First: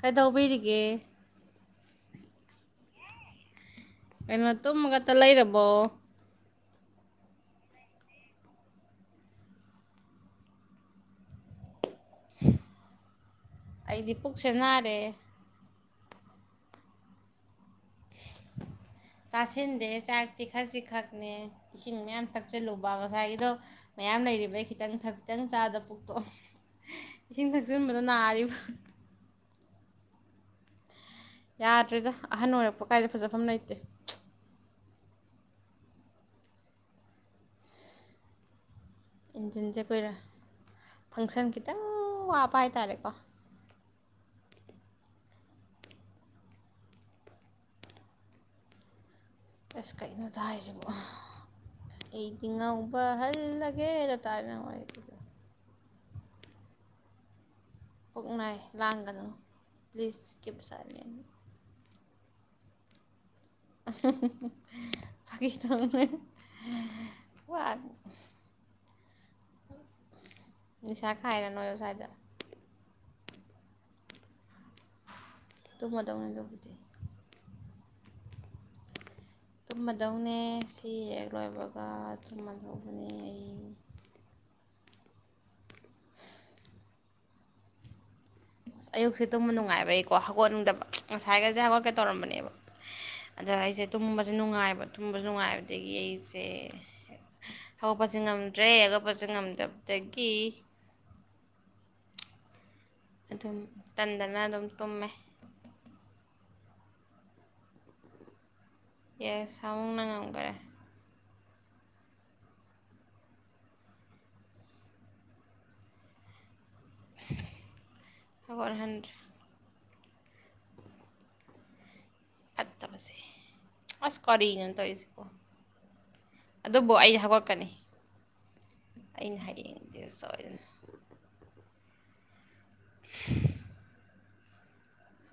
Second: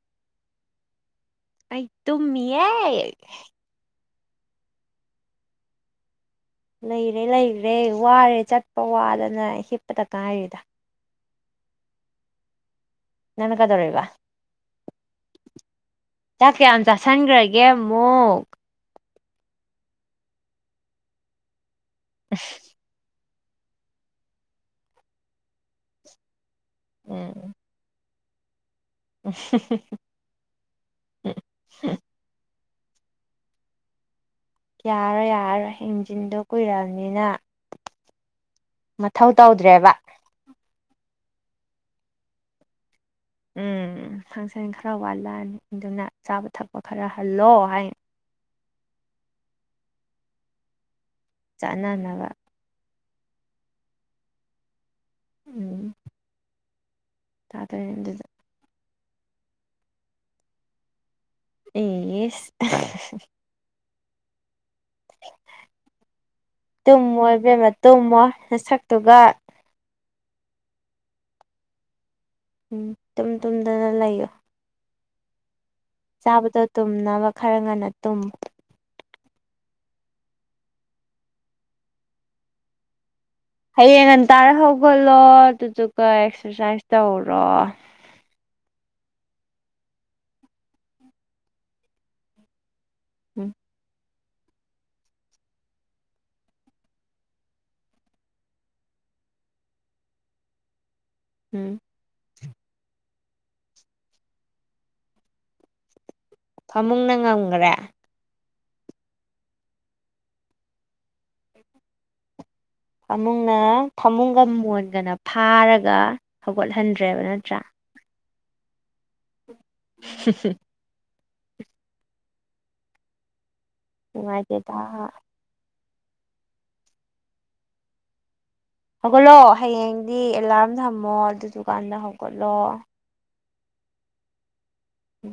ꯀꯩꯗꯧ ꯕꯤꯔꯤꯒꯦ ꯑꯩ ꯊꯃꯤ ꯀꯩꯅꯣ ꯇꯨꯝꯃꯒꯛꯇ ꯂꯩꯔꯕꯣ ꯂꯩꯔꯦ ꯂꯩꯈꯔꯦ ꯋꯥꯔꯦ ꯆꯠꯄ ꯋꯥꯗꯅ ꯍꯤꯞꯄꯗ ꯉꯥꯏꯔꯤꯗ ꯅꯪꯅ ꯀꯩꯗꯧꯔꯤꯕ ꯑꯩꯗꯤ ꯄꯨꯛꯁꯦ ꯅꯥꯔꯦ ꯆꯥꯛ ꯀꯌꯥꯝ ꯆꯥꯥꯁꯟꯒ꯭ꯔꯒꯦ ꯒꯦꯃꯣꯛ ꯆꯥꯁꯤꯟꯗꯦ ꯆꯥꯛꯇꯤ ꯈꯖꯤꯛ ꯈꯛꯅꯦ ꯏꯁꯤꯡ ꯃꯌꯥꯝ ꯊꯛꯆꯜꯂꯨꯕ ꯉꯁꯥꯏꯒꯤ ꯑꯗꯣ ꯃꯌꯥꯝ ꯂꯩꯔꯤꯕꯩ ꯈꯤꯇꯪ ꯈꯖꯤꯛꯇꯪ ꯆꯥꯗ ꯄꯨꯛꯇꯣ ꯊꯖ ꯃ ꯅꯥꯔꯤꯕ ꯑ ꯌꯥꯗ꯭ꯔꯔꯤꯗꯣ ꯑꯍꯟ ꯑꯣꯏꯔꯛꯄ ꯀꯥꯏꯗꯦ ꯐꯖꯐꯝ ꯂꯩꯇꯦ ꯌꯥꯔꯣꯏ ꯌꯥꯔꯔꯣꯏ ꯏꯟꯖꯤꯟꯗꯣ ꯀꯨꯏꯔꯛꯑꯕꯅꯤꯅ ꯃꯊꯧ ꯏꯟꯖꯤꯟꯁꯦ ꯇꯧꯗ꯭ꯔꯦꯕ ꯀꯨꯏꯔꯦ ꯐꯪꯁꯟ ꯈꯤꯇꯪ ꯋꯥꯕ ꯍꯥꯏꯇꯥꯔꯦꯀꯣ ꯎꯝ ꯐꯪꯁꯟ ꯈꯔ ꯋꯥꯠꯂꯛꯑꯅꯤ ꯑꯗꯨꯅ ꯆꯥꯕ ꯊꯛꯄ ꯈꯔ ꯍꯜꯂꯣ ꯍꯥꯏ ꯑꯁ ꯀꯩꯅꯣꯗ ꯍꯥꯏꯁꯤꯕ ꯆꯥꯟꯅꯅꯕ ꯍꯜꯂꯒꯦꯂ ꯇꯥꯔꯅ ꯎꯝ ꯇꯥꯗꯣꯏꯅꯦ ꯑꯗꯨꯗ ꯄꯨꯣꯛꯅ ꯂꯥꯡ ꯍꯂꯂꯣ ꯄ꯭ꯂꯤꯁ ꯀꯤꯞ ꯁꯥꯏꯂꯦꯟꯠ ꯑꯦ [unintelligible] ꯐꯥꯒꯤ ꯇꯧꯅꯦ ꯇꯨꯝꯃꯣ ꯋꯥ ꯏꯕꯦꯝꯃ ꯇꯨꯝꯃꯣ ꯁꯛꯇꯨꯒ ꯅꯤꯁꯥ ꯈꯥꯏꯔ ꯅꯣꯏ ꯁ꯭ꯋꯥꯏꯗ ꯎꯝ ꯇꯨꯝ ꯇꯨꯝꯗꯅ ꯂꯩꯌꯣ ꯇꯨꯝꯃꯗꯧꯅꯦ ꯆꯥꯕꯗꯣ ꯑꯗꯨꯕꯨꯗꯤ ꯇꯨꯝꯅꯕ ꯈꯔ ꯉꯟꯅ ꯇꯨꯝ ꯇꯨꯝꯃꯗꯧꯅꯦ ꯁꯤ ꯍꯦꯛ ꯂꯣꯏꯕꯒ ꯇꯨꯝꯃꯗꯧꯕꯅꯦ ꯑꯩ ꯍꯌꯦꯡ ꯉꯟꯇꯥꯥꯔ ꯍꯧꯒꯠꯂꯣ ꯑꯗꯨꯗꯨꯒ ꯑꯦꯛꯁꯔꯁꯥꯏꯁ ꯇꯧꯔꯣ ꯑꯁ ꯑꯌꯨꯛꯁꯦ ꯇꯨꯝꯕ ꯅꯨꯡꯉꯥꯏꯕꯩꯀꯣ ꯍꯧꯒꯠꯅꯤꯡꯗꯕ ꯉꯁꯥꯏꯒꯩꯁꯦ ꯍꯧꯒꯠꯀꯦ ꯇꯧꯔꯝꯕꯅꯦꯕ ꯎꯝ ꯑꯗ ꯑꯩꯁꯦ ꯑꯗꯨꯝ ꯁ ꯅꯨꯡꯉꯥꯏꯕ ꯊꯨꯝꯕꯁꯨ ꯅꯨꯡꯉꯥꯏꯕꯗꯒꯤ ꯑꯩꯁꯦ ꯍꯧꯒꯠꯄꯁꯦ ꯉꯝꯗ꯭ꯔꯦ ꯑꯒꯠꯄꯁꯦ ꯉꯝꯗꯕꯗꯒꯤ ꯎꯝ ꯑꯗꯨꯝ ꯇꯟꯗꯅ ꯑꯗꯨꯝ ꯇꯨꯝꯃꯦ ꯐꯃꯨꯡꯅ ꯉꯝꯈꯔꯦ ꯌꯦꯁ ꯁꯥꯃꯨꯅ ꯉꯝꯈꯔꯦ ꯐꯃꯨꯡꯅ ꯐꯃꯨꯡꯒ ꯃꯣꯟꯒꯅ ꯐꯥꯔꯒ ꯍꯧꯒꯠꯍꯟꯗ꯭ꯔꯦꯕ ꯅꯠꯇ꯭ꯔꯥ ꯑꯈꯍꯦꯟ [unintelligible] ꯑꯠꯇꯕꯁꯦ ꯑꯁ ꯅꯨꯡꯉꯥꯏꯇꯦꯗ ꯀꯅ ꯇꯏ ꯁꯤꯀꯣ ꯑꯗꯨꯕꯨ ꯑꯩ ꯍꯧꯒꯠꯀꯅꯤ ꯍꯧꯒꯠꯂꯣ ꯑꯩꯅ ꯍꯌꯦꯡꯗꯤ ꯁꯣꯏꯗꯅ ꯑꯦꯂꯥꯔꯝ ꯊꯝꯃꯣ ꯑꯗꯨꯗꯨ ꯗꯨꯀꯥꯟꯗ ꯍꯧꯒꯠꯂꯣ [unintelligible]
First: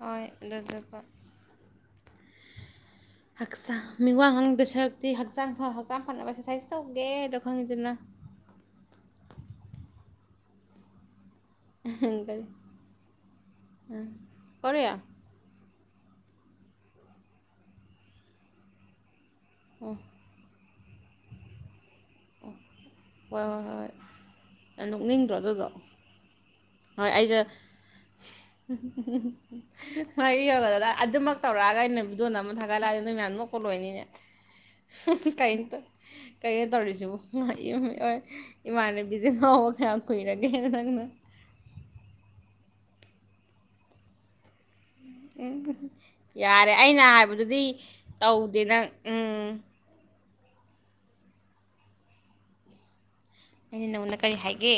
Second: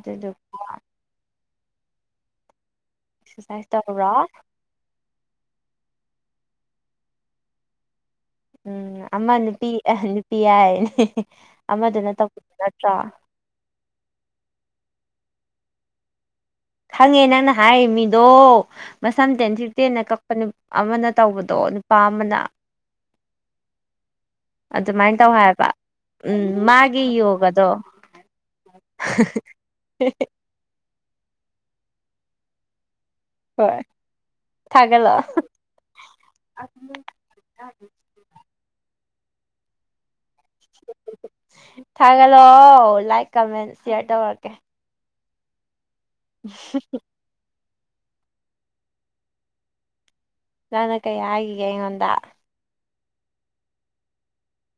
ꯍꯣꯏ ꯑꯗꯨꯖꯀ ꯑꯦꯛꯁꯔꯁꯥꯏꯁ ꯍꯛꯆꯥꯡ ꯃꯤ ꯇꯧꯔꯣ ꯋꯥ ꯉꯥꯡꯕ ꯁꯔꯨꯛꯇꯤ ꯍꯛꯆꯥꯡ ꯐ ꯍꯛꯆꯥꯡ ꯐꯅꯕ ꯁꯥꯏꯁ ꯇꯧꯒꯦꯗ ꯈꯪꯉꯗꯅ ꯎꯝ ꯑꯃ ꯅꯨꯄꯤ ꯅꯨꯄꯤ ꯌꯥꯏꯅꯤ ꯀꯔꯤ ꯀꯔ ꯈꯪꯉꯦ ꯅꯪꯅ ꯍꯥꯏꯔꯤꯕ ꯃꯤꯗꯣ ꯁꯝꯇꯦꯟ ꯍꯣꯏ ꯁꯤꯇꯦꯅ ꯀꯛꯄꯅꯦ ꯑꯃꯅ ꯇꯧꯕꯗꯣ ꯅꯨꯄꯥ ꯑꯃꯅ ꯍꯣꯏ ꯍꯣꯏ ꯍꯣꯏ ꯑꯗꯨꯃꯥꯏꯅ ꯇꯧ ꯅꯣꯛꯅꯤꯡꯗ꯭ꯔꯣ ꯑꯗꯨꯗꯣ ꯍꯥꯏꯕ ꯎꯝ ꯃꯥꯒꯤ ꯍꯣꯏ ꯑꯩꯁꯦ ꯌꯣꯒꯗꯣ ꯁ ꯌꯧꯒꯗꯅ ꯑꯗꯨꯃꯛ ꯇꯧꯔꯒꯥꯏꯅꯦꯕꯤꯗꯨꯣ ꯅ ꯑꯃ ꯊꯒ ꯂ ꯅꯣꯏ ꯃꯃ ꯀꯣꯂꯣꯏꯅꯤꯅꯦ ꯊꯥꯒꯠꯂꯛꯑꯣ ꯀ ꯇ ꯀꯩꯅ ꯇꯧꯔꯤꯁꯤꯕꯨ ꯏ ꯃꯥꯅꯦ ꯖꯦ ꯉ ꯈꯈꯣꯏꯔꯦ ꯊꯒ ꯂꯣ ꯑꯣ ꯂꯥꯏꯛ ꯀꯃꯦꯟ ꯁꯦꯔ ꯇꯧꯔꯛꯀꯦ ꯍ ꯌꯥꯔꯦ ꯑꯩꯅ ꯍꯥꯏꯕꯗꯨꯗꯤ ꯇꯧꯗꯦ ꯅꯪ ꯎꯝ ꯅꯅꯥ ꯀꯩ ꯍꯥꯏꯒꯤꯒꯦꯉꯣꯟꯗ ꯑꯩꯅ ꯅꯪꯣꯟꯅ ꯀꯔꯤ ꯍꯥꯏꯒꯦ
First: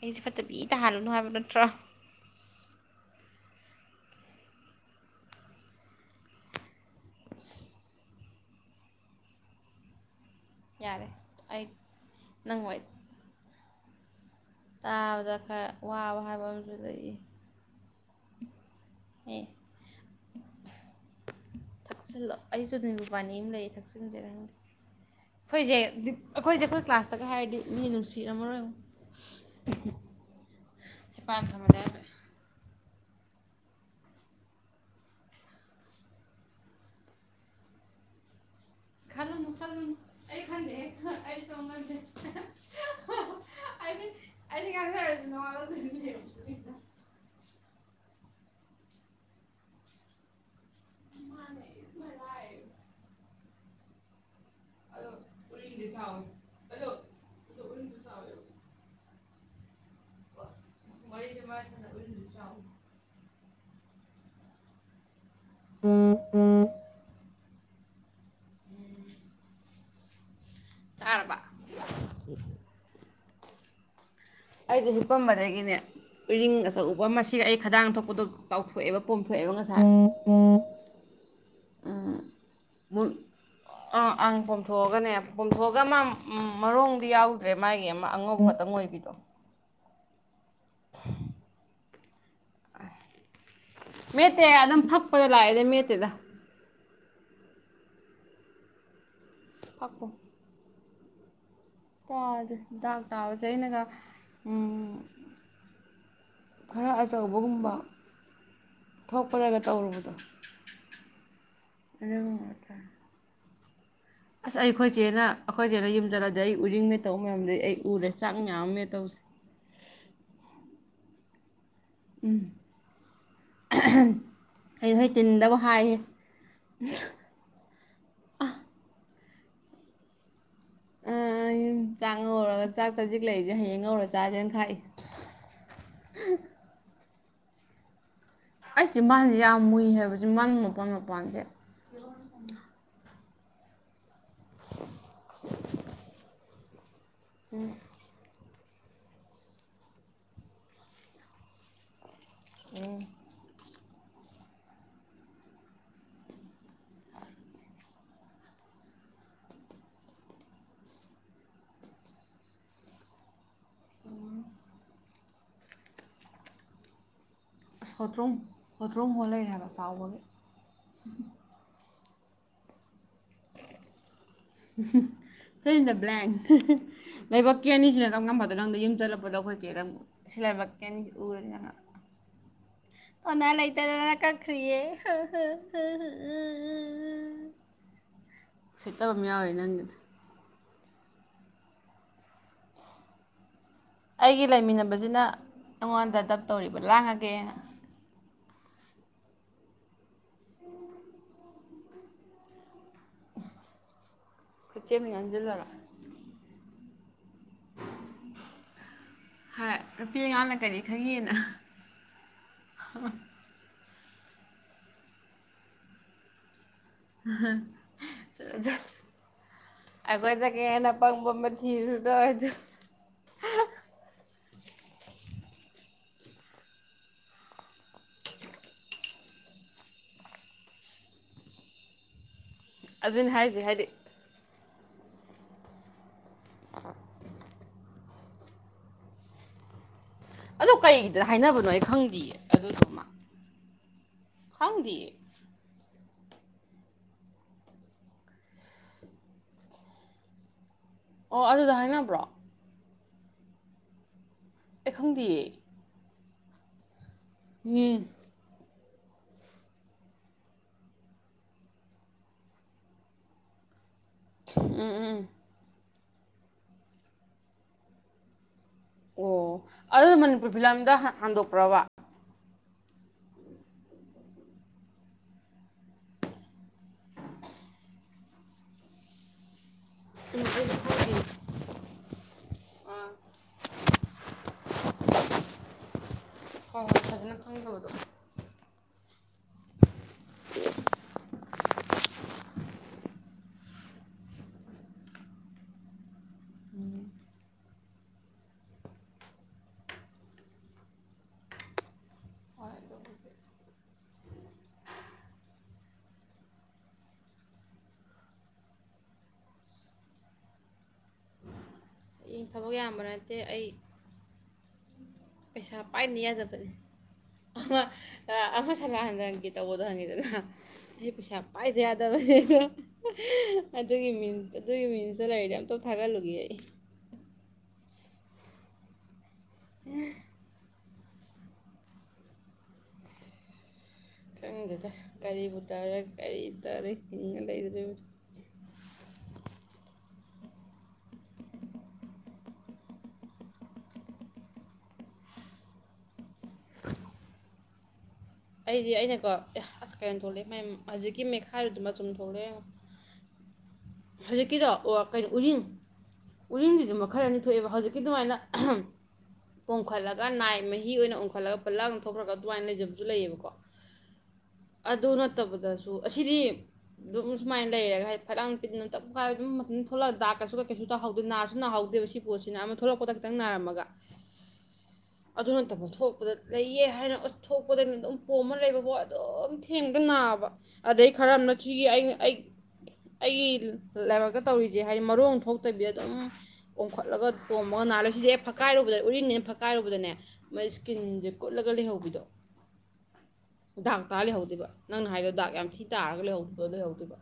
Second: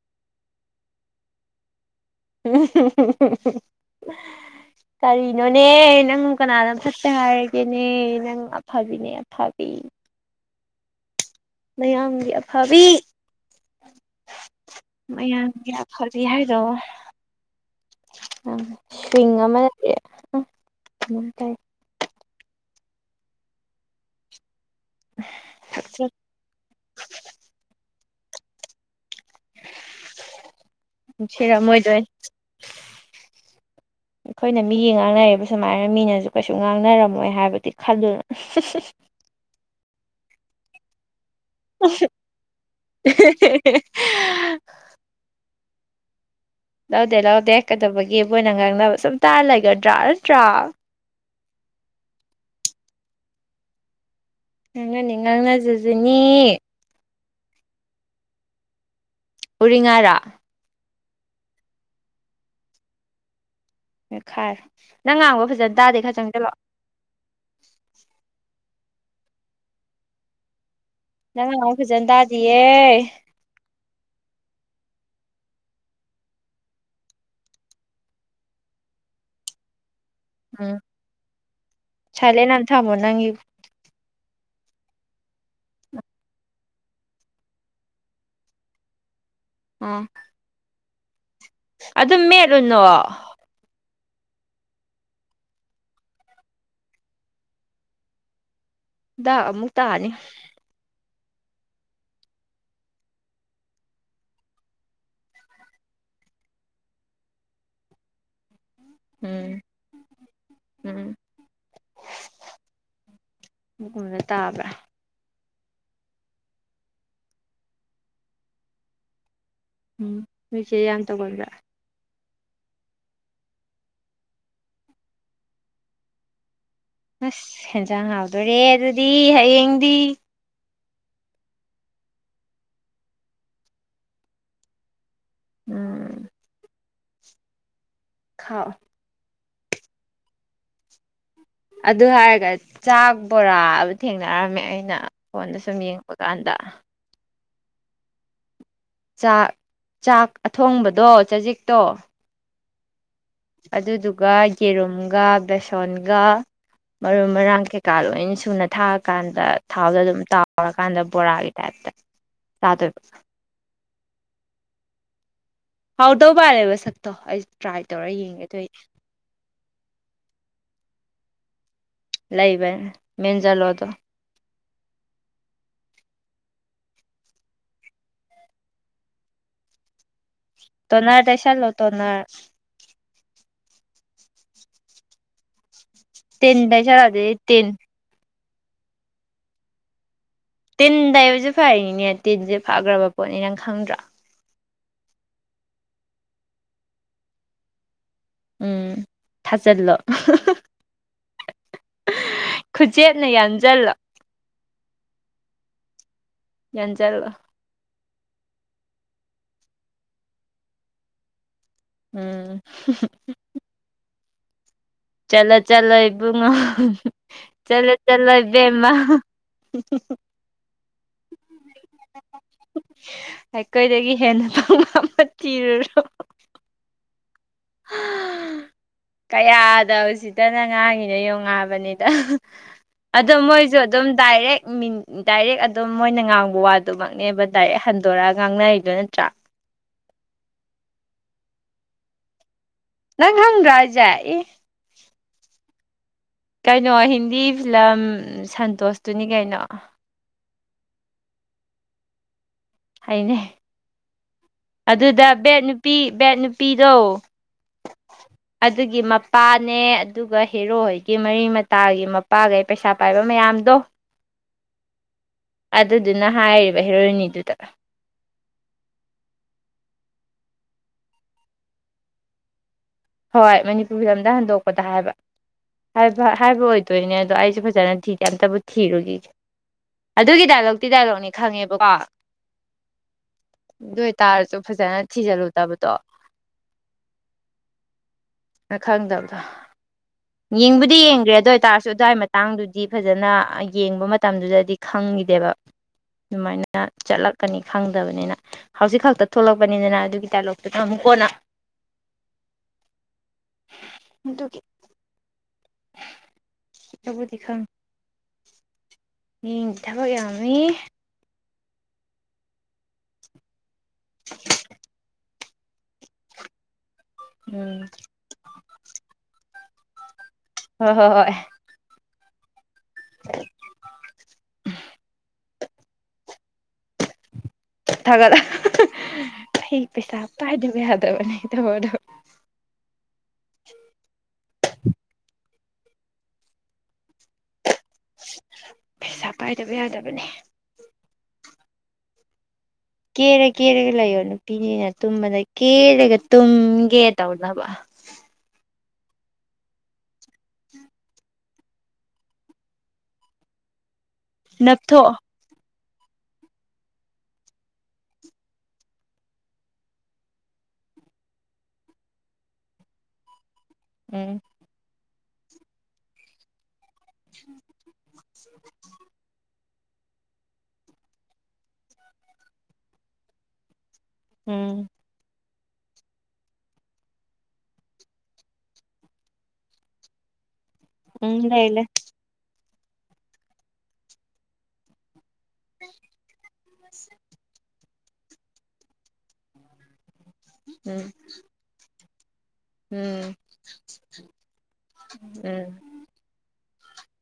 ꯑꯩꯁꯦ ꯐꯠꯇꯕꯤ ꯇꯥꯍꯜꯂꯨꯅꯨ ꯍꯥꯏꯕ ꯅꯠꯇ꯭ꯔꯣ ꯀꯔꯤꯅꯣꯅꯦ ꯅꯪ ꯀꯅꯥꯗꯣ ꯐꯠꯇꯦ ꯍꯥꯏꯔꯒꯦꯅꯦ ꯅꯪ ꯑꯐꯕꯤꯅꯦ ꯑꯐꯕꯤ ꯌꯥꯔꯦ ꯑꯩ ꯃꯌꯥꯝꯒꯤ ꯅꯪ ꯋꯥꯔꯤ ꯑꯐꯕꯤ ꯇꯥꯕꯗ ꯃꯌꯥꯝ ꯈꯔ ꯀ ꯋꯥꯕ ꯐꯂꯤ ꯍꯥꯏꯕ ꯍꯥꯏꯗꯣꯑꯣ ꯑꯃꯁꯨ ꯂꯩꯌꯦ ꯑ ꯁ꯭ꯋꯤꯡ ꯑꯦ ꯑꯃ ꯅꯦ ꯊꯛꯆꯤꯜꯂꯣ ꯑꯩꯁꯨ ꯑꯗꯨꯝꯕꯨꯕꯥꯅꯤ ꯑꯃ ꯂꯩꯌꯦ ꯊꯛꯆꯤꯟꯖꯔꯦ ꯍꯪꯗꯦ ꯑꯩꯈꯣꯏꯁꯦ ꯑꯩꯈꯣꯏꯁꯦ ꯑꯩꯈꯣꯏ ꯀ꯭ꯂꯥꯁꯇꯒ ꯍꯥꯏꯔꯗꯤ ꯃꯤ ꯅꯨꯡꯁꯤ ꯔ ꯑꯃꯔ ꯁꯤꯔꯃ ꯑꯣꯏꯣꯏꯗꯏ ꯑꯩꯈꯣꯏꯅ ꯃꯤꯒꯤ ꯉꯥꯡꯅꯔꯤꯕ ꯁꯨꯃꯥꯏꯅ ꯃꯤꯅꯁꯨ ꯀꯩꯁꯨ ꯉꯥꯡꯅꯔꯝꯃꯣꯏ ꯍꯥꯏꯕꯗꯤ ꯈꯜꯂꯨꯅ ꯑꯩꯈ ꯑꯩꯗꯤ ꯑꯩꯗꯤ ꯉꯥꯡꯖꯔꯁꯨ ꯅꯋꯥ [unintelligible] ꯂꯧꯗꯣꯏꯅꯦ ꯂꯧꯗꯦ ꯂꯧꯗꯦ ꯀꯩꯗꯧꯕꯒꯤ ꯃꯣꯏꯅ ꯉꯥꯡꯅꯕ ꯁꯨꯝ ꯇꯥꯔ ꯂꯩꯒꯗ꯭ꯔꯥ ꯅꯠꯇ꯭ꯔꯥ ꯉꯥꯡꯅꯅꯤ ꯉꯥꯡꯅꯖꯁꯤꯅꯤ ꯎꯔꯤꯉꯥꯔꯥ ꯃ ꯃꯥ ꯎ ꯈꯥꯏꯔ ꯅꯪ ꯉꯥꯡꯕ ꯐꯖꯅ ꯇꯥꯗꯦ ꯈꯖꯪ ꯆꯠꯂꯛꯑꯣ ꯇꯥꯔꯕ ꯅꯪ ꯑꯨ ꯐꯖꯅ ꯇꯥꯗꯤꯌꯦ ꯑꯩ ꯍꯄꯝꯕꯗꯒꯤꯅꯦ ꯎꯔꯤꯡ ꯑꯆ ꯎꯧꯕ ꯃꯁꯤ ꯑꯩ ꯈꯗꯥꯡ ꯊꯣꯛꯄꯗꯣ ꯆꯥꯎꯊꯣꯛꯑꯦꯕ ꯄꯣꯝꯊꯣꯛꯑꯦꯕ ꯉꯁꯥꯏ ꯎꯝ ꯆꯂꯦꯅ ꯊꯃꯣ ꯅꯪ ꯑꯥ ꯑꯪ ꯄꯣꯝꯊꯣꯛꯑꯒꯅꯦ ꯄꯣꯝꯊꯣꯛꯑꯒ ꯃꯥ ꯃꯔꯣꯡꯗꯤ ꯌꯥꯎꯗ꯭ꯔꯦ ꯃꯥꯒꯤ ꯑꯃ ꯑꯉꯧꯕ ꯈꯛꯇꯪ ꯑꯣꯏꯕꯤꯗꯣ ꯑꯥ [inaudible] ꯑꯗꯨꯝ ꯃꯦꯂꯨꯅꯣ ꯃꯦꯠꯇꯦ ꯑꯗꯨꯝ ꯊꯛꯄꯗ ꯂꯥꯛꯑꯦꯅꯦ ꯃꯦꯠꯇꯦꯗ ꯑꯃꯨꯛ ꯐꯛꯄ ꯇꯥꯅꯤ ꯗꯥꯛ ꯇꯥꯕꯁꯦ ꯑꯩꯅꯒ ꯈꯔ ꯑꯆꯧꯕꯒꯨꯝꯕ ꯊꯣꯛꯄꯔꯒ ꯎꯝ ꯇꯧꯔꯨꯕꯗꯣ ꯎꯝ ꯑꯗꯨ ꯑꯗꯨꯒꯨꯝꯕꯅ ꯑꯁ ꯇꯥꯕ꯭ꯔꯥ ꯑꯩꯈꯣꯏꯁꯦꯅ ꯑꯩꯈꯣꯏꯗ ꯑꯩꯅ ꯌꯨꯝꯖꯜꯂꯗꯤ ꯑꯩ ꯎꯔꯤꯡ ꯃꯦ ꯇꯧ ꯃꯌꯥꯝꯗ ꯑꯩ ꯎꯔꯦ ꯆꯥꯛ ꯃꯌꯥꯝꯃꯦꯦ ꯇꯧꯁꯦ ꯎꯝ ꯃꯤꯁꯦ ꯌꯥꯝ ꯇꯧꯒꯟꯕ꯭ꯔꯥ ꯎꯝ ꯑꯩ ꯅꯣꯏ ꯇꯤꯟꯗꯕ ꯍꯥꯏꯌꯦꯦ ꯑꯁ ꯍꯦꯟꯖꯥꯡ ꯍꯥꯎꯗꯣꯔꯦ ꯑꯗꯨꯗꯤ ꯍꯌꯦꯌꯦꯡꯗꯤ ꯑꯨꯝ ꯆꯥꯛ ꯉꯧꯔꯒ ꯆꯥꯛ ꯆꯥꯖꯤꯛ ꯂꯩꯁꯦ ꯍꯌꯦꯡ ꯉꯧꯔꯒ ꯆꯥꯥꯁꯦꯅ ꯈꯥꯏ ꯎꯝ ꯈꯥꯎ ꯑꯩꯁꯤ ꯃꯥꯦ ꯌꯥꯝ ꯃꯨꯏ ꯍꯥꯏꯕꯕꯁꯤꯦ ꯃꯔ ꯃꯄꯥꯟ ꯃꯄꯥꯟꯁꯦ ꯑꯗꯨ ꯍꯥꯏꯔꯒ ꯆꯥꯛ ꯄꯨꯣꯔꯥ ꯊꯦꯡꯅꯔꯝꯃꯦ ꯑꯩꯅ ꯐꯣꯟꯗ ꯁꯨꯝ ꯌꯦꯡꯉꯛꯕ ꯀꯥꯟꯗ ꯎꯝ ꯆꯥꯛ ꯆꯥꯛ ꯑꯊꯣꯡꯕꯗꯣ ꯆꯖꯤꯛꯇꯣ ꯎꯝ ꯑꯗꯨꯗꯨꯒ ꯌꯦꯔꯨꯝꯒ ꯕꯦꯁꯣꯟꯒ ꯃꯔꯨ ꯃꯔꯥꯡ ꯀꯩꯀꯥ ꯂꯣꯏ ꯁꯨꯅ ꯊꯥꯔꯀꯥꯟꯗ ꯊꯥꯎꯗꯣ ꯑꯗꯨꯝ ꯇꯥꯎꯔꯀꯥꯟꯗ ꯕꯣꯔꯥꯒꯤ ꯇꯥꯏꯞꯇ ꯆꯥꯗꯣꯏꯕ ꯎꯝ ꯍꯥꯎꯗꯧ ꯄꯔꯦꯕ ꯁꯛꯛꯇ ꯑꯁ ꯍꯣꯇ꯭ꯔꯨꯝ ꯍꯣꯇ꯭ꯔꯨꯝ ꯍꯣꯜ ꯂꯩꯔꯦꯕ ꯆꯥꯎꯕꯒꯤ ꯂꯩ ꯂꯩꯕ ꯃꯦꯟꯖꯂꯣꯗꯣ ꯀꯩꯁꯤꯗ ꯕ꯭ꯂꯦꯡ ꯂꯕꯛ ꯀꯦꯅꯤꯁꯤꯅ ꯀꯝꯅꯝ ꯐꯗꯣ ꯅꯪꯗ ꯌꯨꯝ ꯆꯠꯂꯛꯄꯗꯣ ꯑꯩꯈꯣꯏ ꯆꯦꯗꯪ ꯇꯣꯅꯔꯗꯩꯁꯜꯂꯣ ꯇꯣꯅ ꯑꯣꯅ ꯂꯩꯇꯅ ꯀꯈꯔꯤꯌꯦ ꯇꯦꯟꯗ ꯆꯔꯗꯦ ꯇꯦꯟ ꯐꯦꯠꯇꯕ ꯑꯃ ꯌꯥꯎꯋꯦ ꯅꯪꯒꯤꯗꯤ ꯇꯤꯟꯗ ꯑꯩꯕꯁꯨꯦ ꯐꯩꯅꯤꯅꯦ ꯇꯤꯟꯁꯦ ꯐꯈ꯭ꯔꯕ ꯄꯣꯠꯅꯤ ꯅꯪ ꯈꯪꯗ꯭ꯔꯣ ꯑꯩꯒꯤ ꯂꯩꯃꯤꯅ ꯕꯁꯤꯅ ꯑꯩꯉꯣꯟꯗ ꯗꯞ ꯇꯧꯔꯤꯕ ꯂꯥꯡꯉꯒꯦ ꯎꯝ ꯊꯥꯖꯜꯂꯣ ꯈꯨꯖꯦꯠꯅ ꯌꯥꯟꯁꯤꯜꯂ ꯀꯣꯏꯆꯃꯤ ꯉꯟꯖꯜꯔ ꯌꯦꯟꯖꯜꯒ ꯍꯥꯏ ꯅꯨꯄꯤꯉꯥꯡꯅ ꯀꯔꯤ ꯈꯪꯉꯤꯅ ꯎꯝ ꯆꯂꯣ ꯆꯂꯣ ꯏꯕꯨꯡꯉ ꯆꯠꯂ ꯆꯠꯂꯣ ꯏꯕꯦꯝꯃ ꯑꯩꯈꯣꯏꯗꯒꯤ ꯍꯦꯟꯅ ꯄꯪꯕ ꯑꯃ ꯊꯤꯔꯨꯗꯣ ꯑꯗꯨ ꯑꯩꯈꯣꯏꯗꯒꯤ ꯍꯦꯟꯅ ꯝꯕ ꯆꯤꯔ ꯀꯌꯥꯗ ꯍꯧꯖꯤꯗꯅ ꯉꯥꯡꯉꯤꯅ ꯌꯣꯡꯉꯛꯑꯕꯅꯤꯗ ꯑꯗꯨꯅꯦ ꯑꯗꯣ ꯍꯥꯏꯁꯦ ꯃꯣꯏꯁꯨ ꯍꯥꯏꯗꯤ ꯑꯗꯨꯝ ꯗꯥꯏꯔꯦꯛ ꯗꯥꯏꯔꯦꯛ ꯑꯗꯨꯝ ꯃꯣꯏꯅ ꯉꯥꯡꯕ ꯋꯥꯗꯨꯃꯛꯅꯦ ꯗꯥꯏꯔꯦꯛ ꯍꯟꯗꯣꯔꯒ ꯉꯥꯡꯅꯔꯤꯗꯨꯣ ꯅꯠꯇ꯭ꯔꯥ ꯑ ꯀꯩꯒꯤꯗ ꯍꯥꯏꯅꯕꯅꯣ ꯑꯩ ꯈꯪꯗꯌꯦ ꯅꯪ ꯍꯪ ꯔꯥꯏ ꯌꯥꯏ ꯍꯪꯗꯤ ꯀꯩꯅꯣ ꯍꯤꯟꯗꯤ ꯐꯤꯂꯝ ꯁꯟꯇꯣꯁꯇꯨꯅꯤ ꯀꯩꯅꯣ ꯑꯣ ꯑꯗꯨꯗ ꯍꯥꯏꯅꯕ꯭ꯔꯣ ꯍꯥꯏꯅꯦ ꯑꯩ ꯑꯗꯨꯗ ꯈꯪꯗꯤꯌꯦ ꯕꯠ ꯅꯨꯄꯤ ꯕꯠ ꯅꯨꯄꯤꯔꯣ ꯃꯤ ꯑꯗꯨꯒꯤ ꯃꯄꯥꯅꯦ ꯑꯗꯨꯒ ꯍꯦꯔꯣ ꯍꯣꯏꯒꯤ ꯃꯔꯤ ꯃꯇꯥꯒꯤ ꯃꯄꯥꯈꯩ ꯄꯩꯁꯥ ꯄꯥꯏꯕ ꯃꯌꯥꯝꯗꯣ ꯎꯝ ꯎꯝ ꯑꯗꯨꯗꯨꯅ ꯍꯥꯏꯔꯤꯕ ꯍꯦꯔꯣꯏꯅꯤꯗꯨꯗ ꯑꯣ ꯑꯗꯨ ꯃꯅꯤꯄꯨꯔ ꯐꯤꯂꯝꯗ ꯍꯟꯗꯣꯛꯄ꯭ꯔꯕ ꯍꯣꯏ ꯃꯅꯤꯄꯨꯔ ꯐꯤꯂꯝꯗ ꯍꯟꯗꯣꯛꯄꯗ ꯍꯥꯏꯕ ꯍꯥꯏꯕ ꯍꯥꯏꯕ ꯑꯣꯏꯗꯣꯏꯅꯦ ꯑꯗꯣ ꯑꯩꯁꯨꯦ ꯐꯖꯅ ꯊꯤꯗꯦ ꯑꯝꯇꯕꯨ ꯊꯤꯔꯨꯈꯤꯒꯦ ꯎꯝ ꯑꯗꯨꯒꯤ ꯑꯩꯗꯤ ꯗꯥꯏꯂꯣꯛꯇꯤ ꯈꯪꯗꯤꯌꯦ ꯗꯥꯏꯂꯣꯛꯅꯤ ꯈꯪꯉꯦꯕꯀꯣ ꯑꯥ ꯑꯗꯨ ꯑꯣꯏꯇꯥꯔꯁꯨ ꯐꯖꯅ ꯊꯤꯖꯤꯜꯂꯨꯗꯕꯗꯣ ꯍꯣꯏ ꯍꯣꯏ ꯐꯖꯅ ꯈꯪꯗꯕꯗꯣ ꯑ ꯈꯗꯕ ꯌꯦꯡꯕꯨꯗꯤ ꯌꯦꯡꯗ꯭ꯔꯦ ꯑꯗꯨ ꯑꯣꯏꯇꯥꯔꯁꯨ ꯑꯗꯨꯋꯥꯏ ꯃꯇꯥꯡꯗꯨꯗꯤ ꯐꯖꯅ ꯌꯦꯡꯕ ꯃꯇꯝꯗꯨꯗꯗꯤ ꯈꯪꯈꯤꯗꯦꯕ ꯑꯗꯨꯃꯥꯏꯅ ꯆꯠꯂꯛꯀꯅꯤ ꯐꯪꯗꯕꯅꯤꯅ ꯍꯧꯖꯤꯛ ꯈꯛꯇ ꯊꯣꯛꯂꯛꯄꯅꯤꯗꯅ ꯑꯗꯨꯒꯤ ꯗꯥꯏꯂꯣꯛꯇꯨꯗ ꯑꯃꯨꯛ ꯀꯣꯟꯅ ꯑꯗꯨꯗꯨꯒꯤ ꯆꯕꯨ ꯇꯈꯥ ꯃꯤ ꯊꯕꯛ ꯌꯥꯝꯃꯤ ꯊꯕꯛ ꯌꯥꯝꯕ ꯅꯠꯇꯦ ꯑꯩ [unintelligible] ꯄꯩꯁꯥ ꯄꯥꯏꯅꯤꯖꯕꯅꯤ ꯑꯃ ꯎꯝ ꯑꯃ ꯁꯥ ꯂꯥꯛꯍꯟꯗꯒꯤ ꯇꯧꯕꯗꯣ ꯍꯪꯉꯗꯅ ꯍꯣꯏ ꯍꯣꯏ ꯑꯩ ꯍꯣꯏ ꯄꯁꯥꯄꯖ ꯌꯥꯗꯕꯅꯦ ꯦ ꯑꯗꯨꯒꯤ ꯃꯤꯡ ꯑꯗꯨꯒꯤ ꯃꯤꯡꯗꯨꯗ ꯂꯥꯏꯔꯤꯗ ꯑꯝꯇꯞ ꯊꯥꯒꯠꯂꯨꯒꯦ ꯑꯩ ꯊꯒꯠꯂ ꯑꯩ ꯄꯩꯁꯥ ꯄꯥꯏꯗꯕ ꯌꯥꯗꯕꯅꯦ ꯊꯕꯣꯗꯣ ꯪꯗꯗ ꯀꯔꯤꯕꯨ ꯇꯧꯔꯦ ꯀꯔꯤ ꯇꯧꯔꯦ ꯍꯤꯡꯉ ꯂꯩꯗꯅ ꯄꯩꯁꯥ ꯄꯥꯏꯗꯕ ꯌꯥꯗꯕꯅꯦ ꯀꯦꯔ ꯀꯦꯔꯒ ꯂꯩꯌꯣ ꯅꯨꯄꯤꯅꯤꯅ ꯇꯨꯝꯕꯗ ꯀꯦꯔꯒ ꯇꯨꯝꯒꯦ ꯇꯧꯅꯕ ꯑꯩꯗꯤ ꯑꯩꯅꯀꯣ ꯑꯦ ꯑꯁ ꯀꯩꯅꯣ ꯊꯣꯛꯂꯛꯑꯦ ꯃ ꯍꯧꯖꯤꯛꯀꯤ ꯃꯦꯠꯈꯥꯏꯔꯗꯨ ꯃꯆꯨꯝ ꯊꯣꯛꯂꯛꯑꯦ ꯌꯦꯡꯉꯣ ꯍꯧꯖꯤꯛꯀꯤꯗꯣ ꯑꯣ ꯅꯞꯊꯣꯛꯑꯣ ꯀꯩꯅꯣ ꯎꯔꯤꯡ ꯎꯔꯤꯡꯁꯤꯁꯨ ꯃꯈꯜ ꯑꯅꯤ ꯊꯣꯛꯑꯦꯕ ꯍꯧꯖꯤꯛꯀꯤ ꯑꯗꯨꯃꯥꯏꯅ ꯄꯣꯝꯈꯠꯂꯒ ꯅꯥꯏ ꯃꯍꯤ ꯑꯣꯏꯅ ꯑꯣꯡꯈꯠꯂꯒ ꯄꯜꯂꯥꯡꯅ ꯊꯣꯛꯈ꯭ꯔꯒ ꯑꯗꯨꯃꯥꯏꯅ ꯂꯩꯖꯕ ꯑꯗꯨꯨ ꯂꯩꯌꯦꯕꯀꯣ ꯎꯝ ꯑꯗꯨ ꯅꯠꯇꯕꯗꯁꯨ ꯑꯁꯤꯗꯤ ꯑꯗꯨꯝ ꯁꯨꯃꯥꯏꯅ ꯂꯩꯔꯒ ꯍꯥꯏꯗꯤ ꯐꯂꯥꯡ ꯅꯨꯄꯤꯗꯇꯞ ꯀꯥꯏꯕꯝ ꯑꯗꯨꯝ ꯊꯣꯛꯂꯛꯑ ꯗꯥꯛ ꯀꯩꯁꯨ ꯀꯩ ꯀꯩꯁꯨ ꯇꯥꯍꯧꯗꯦ ꯅꯥꯁꯨ ꯅꯥꯍꯧꯗꯦ ꯁꯤ ꯄꯣꯠꯁꯤꯅ ꯑꯃ ꯊꯣꯛꯂꯛꯄꯗ ꯇꯪ ꯅꯥꯔꯝꯃꯒ ꯎꯝ ꯑꯗꯨ ꯅꯠꯇꯕ ꯊꯣꯛꯄꯗ ꯂꯩꯌꯦ ꯍꯥꯏꯅ ꯑ ꯊꯣꯛ ꯩꯅ ꯑꯗꯨꯝ ꯄꯣꯝꯃ ꯂꯩꯕꯣ ꯑꯗꯨꯝ ꯊꯦꯡꯒ ꯅꯥꯕ ꯑꯗꯩ ꯎꯝ ꯈꯔꯅ ꯂꯩ ꯊꯤꯈꯤ ꯂꯩ ꯑꯩ ꯑꯩ ꯑꯩ ꯂꯥꯏꯕꯛꯇ ꯇꯧꯔꯤꯁꯦ ꯍꯥꯏꯗꯤ ꯃꯔꯣꯡ ꯍꯧꯇꯕꯤꯗ ꯑꯗꯨꯝ ꯑꯣꯝꯈꯠꯂꯒꯣ ꯃꯨꯣ ꯅꯅꯥꯜꯂꯨ ꯁꯤꯁꯦ ꯐꯛꯀꯥꯏꯔꯨꯕꯗ ꯎꯔꯤꯅꯤꯅ ꯐꯛꯀꯥꯏꯔꯨꯕꯗꯅꯦ ꯃꯥꯏ ꯎꯝ ꯏꯁꯀꯤꯟꯁꯦ ꯀꯣꯠꯂꯒ ꯂꯩꯍꯧꯕꯤꯗꯣ ꯎꯝ ꯗꯥꯛ ꯇꯥ ꯂꯩꯍꯧꯗꯦꯕ ꯅꯪꯅ ꯍꯥꯏꯗꯣ ꯗꯥꯛ ꯎꯝ ꯌꯥꯝ ꯊꯤ ꯇꯥꯔꯒꯍꯧꯗꯍ ꯑꯗꯨꯒ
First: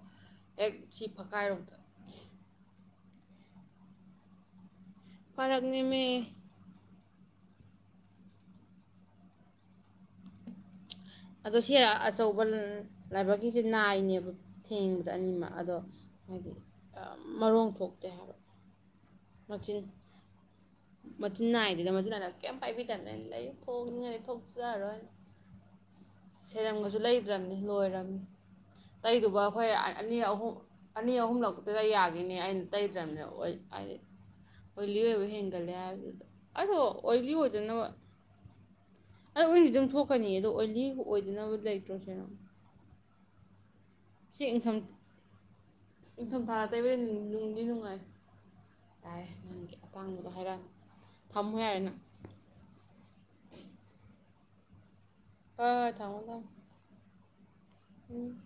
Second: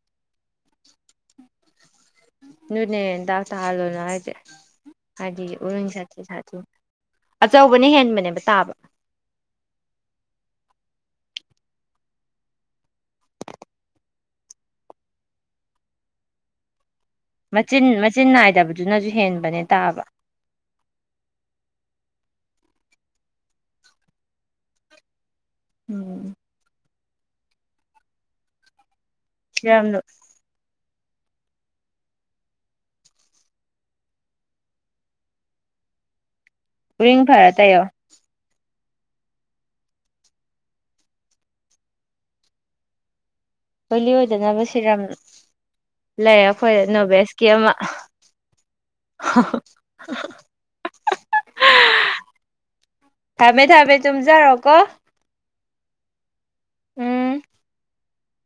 ꯑꯦꯛ ꯁꯤ ꯐꯀꯥꯏꯔꯣꯝꯗ ꯅꯅꯦꯟ ꯇꯥ ꯇ ꯍꯥꯜꯣꯅ ꯍꯥꯏꯥꯏꯗꯦ ꯍꯗꯤ ꯎꯔꯟ ꯐꯔꯛꯅꯦꯃꯦ ꯁꯥꯇ ꯁꯥꯇ ꯑꯆꯧꯕꯅ ꯍꯦꯟꯕꯅꯦꯕ ꯇꯥꯕ ꯑꯗꯣ ꯁꯤ ꯑꯆꯧꯕ ꯂꯥꯏꯕꯛꯀꯤꯁꯦ ꯅꯥꯏꯅꯦꯕ ꯊꯦꯡꯕꯗ ꯑꯅꯤꯃꯛ ꯑꯗꯣ ꯍꯥꯏꯗꯤ ꯃꯔꯣꯡ ꯃꯆꯤꯟ ꯊꯣꯛꯇꯦ ꯃꯆꯤꯟ ꯍꯥꯏꯕ ꯅꯥꯏꯗꯕꯗꯨꯅꯁꯨ ꯍꯦꯟꯅ ꯃꯆꯤꯟ ꯃꯆꯤꯟ ꯅꯥꯏꯗꯗ ꯃꯗꯨꯅꯥꯗ ꯀꯩꯝ ꯄꯥꯏꯕꯤꯗꯅꯦ ꯂꯩ ꯊꯣꯛꯅꯤꯡꯉꯥꯏꯗꯤ ꯊꯣꯛꯆꯔꯔꯣꯏ ꯎꯝ ꯁꯦꯔꯪꯒꯁꯨ ꯂꯩ ꯈ꯭ꯔꯝꯅꯤ ꯂꯣꯏꯔꯕꯔꯕꯅꯤ ꯇꯩꯗꯨꯕ ꯑꯩꯈꯣꯏ ꯁꯤꯔꯝꯗꯣ ꯑꯅꯤ ꯑꯍꯨꯝ ꯑꯅꯤ ꯑꯍꯨꯝꯂꯛꯇꯨꯗ ꯌꯥꯈꯤꯅꯤ ꯑꯩꯅ ꯇꯩꯇ꯭ꯔꯕꯅꯦꯗꯤ ꯑꯣꯏꯂꯤꯑꯣꯕ ꯍꯦꯒꯜ ꯌꯥꯗ ꯑꯗꯣ ꯎꯔꯤꯡ ꯑꯣꯏꯂꯤ ꯐꯔ ꯇꯩꯌꯣ ꯑꯣꯏꯗꯅꯕ ꯑꯗ ꯑꯣꯏꯗꯤ ꯑꯗꯨꯝ ꯊꯣꯛꯀꯅꯤ ꯑꯗꯣ ꯑꯣꯏꯂꯤ ꯑꯣꯏꯗꯅꯕ ꯂꯩꯇ꯭ꯔꯣ ꯁꯤꯅ ꯒꯨꯂꯤ ꯑꯣꯏꯗꯅꯕ ꯁꯤꯊꯝ ꯁꯤꯔꯝ ꯂꯩꯔ ꯏꯪꯊꯝꯊꯥ ꯑꯩꯈꯣꯏ ꯇꯩꯕꯗ ꯅꯣꯚꯦꯁꯀꯤ ꯅꯨꯡꯗꯤ ꯑꯃ ꯅꯨꯡꯉꯥꯏ ꯌꯥꯔꯦ ꯅꯍꯪꯒꯤ ꯑꯇꯥꯡꯕꯗꯣ ꯍꯥꯏꯔꯛꯑ ꯊꯝꯃꯨ ꯌꯥꯔꯦꯅ ꯊꯝꯃꯦ ꯊꯝꯃꯦ ꯇꯨꯝꯖꯔꯣ ꯀꯣ ꯑ ꯊꯥꯃ ꯊ ꯎꯝ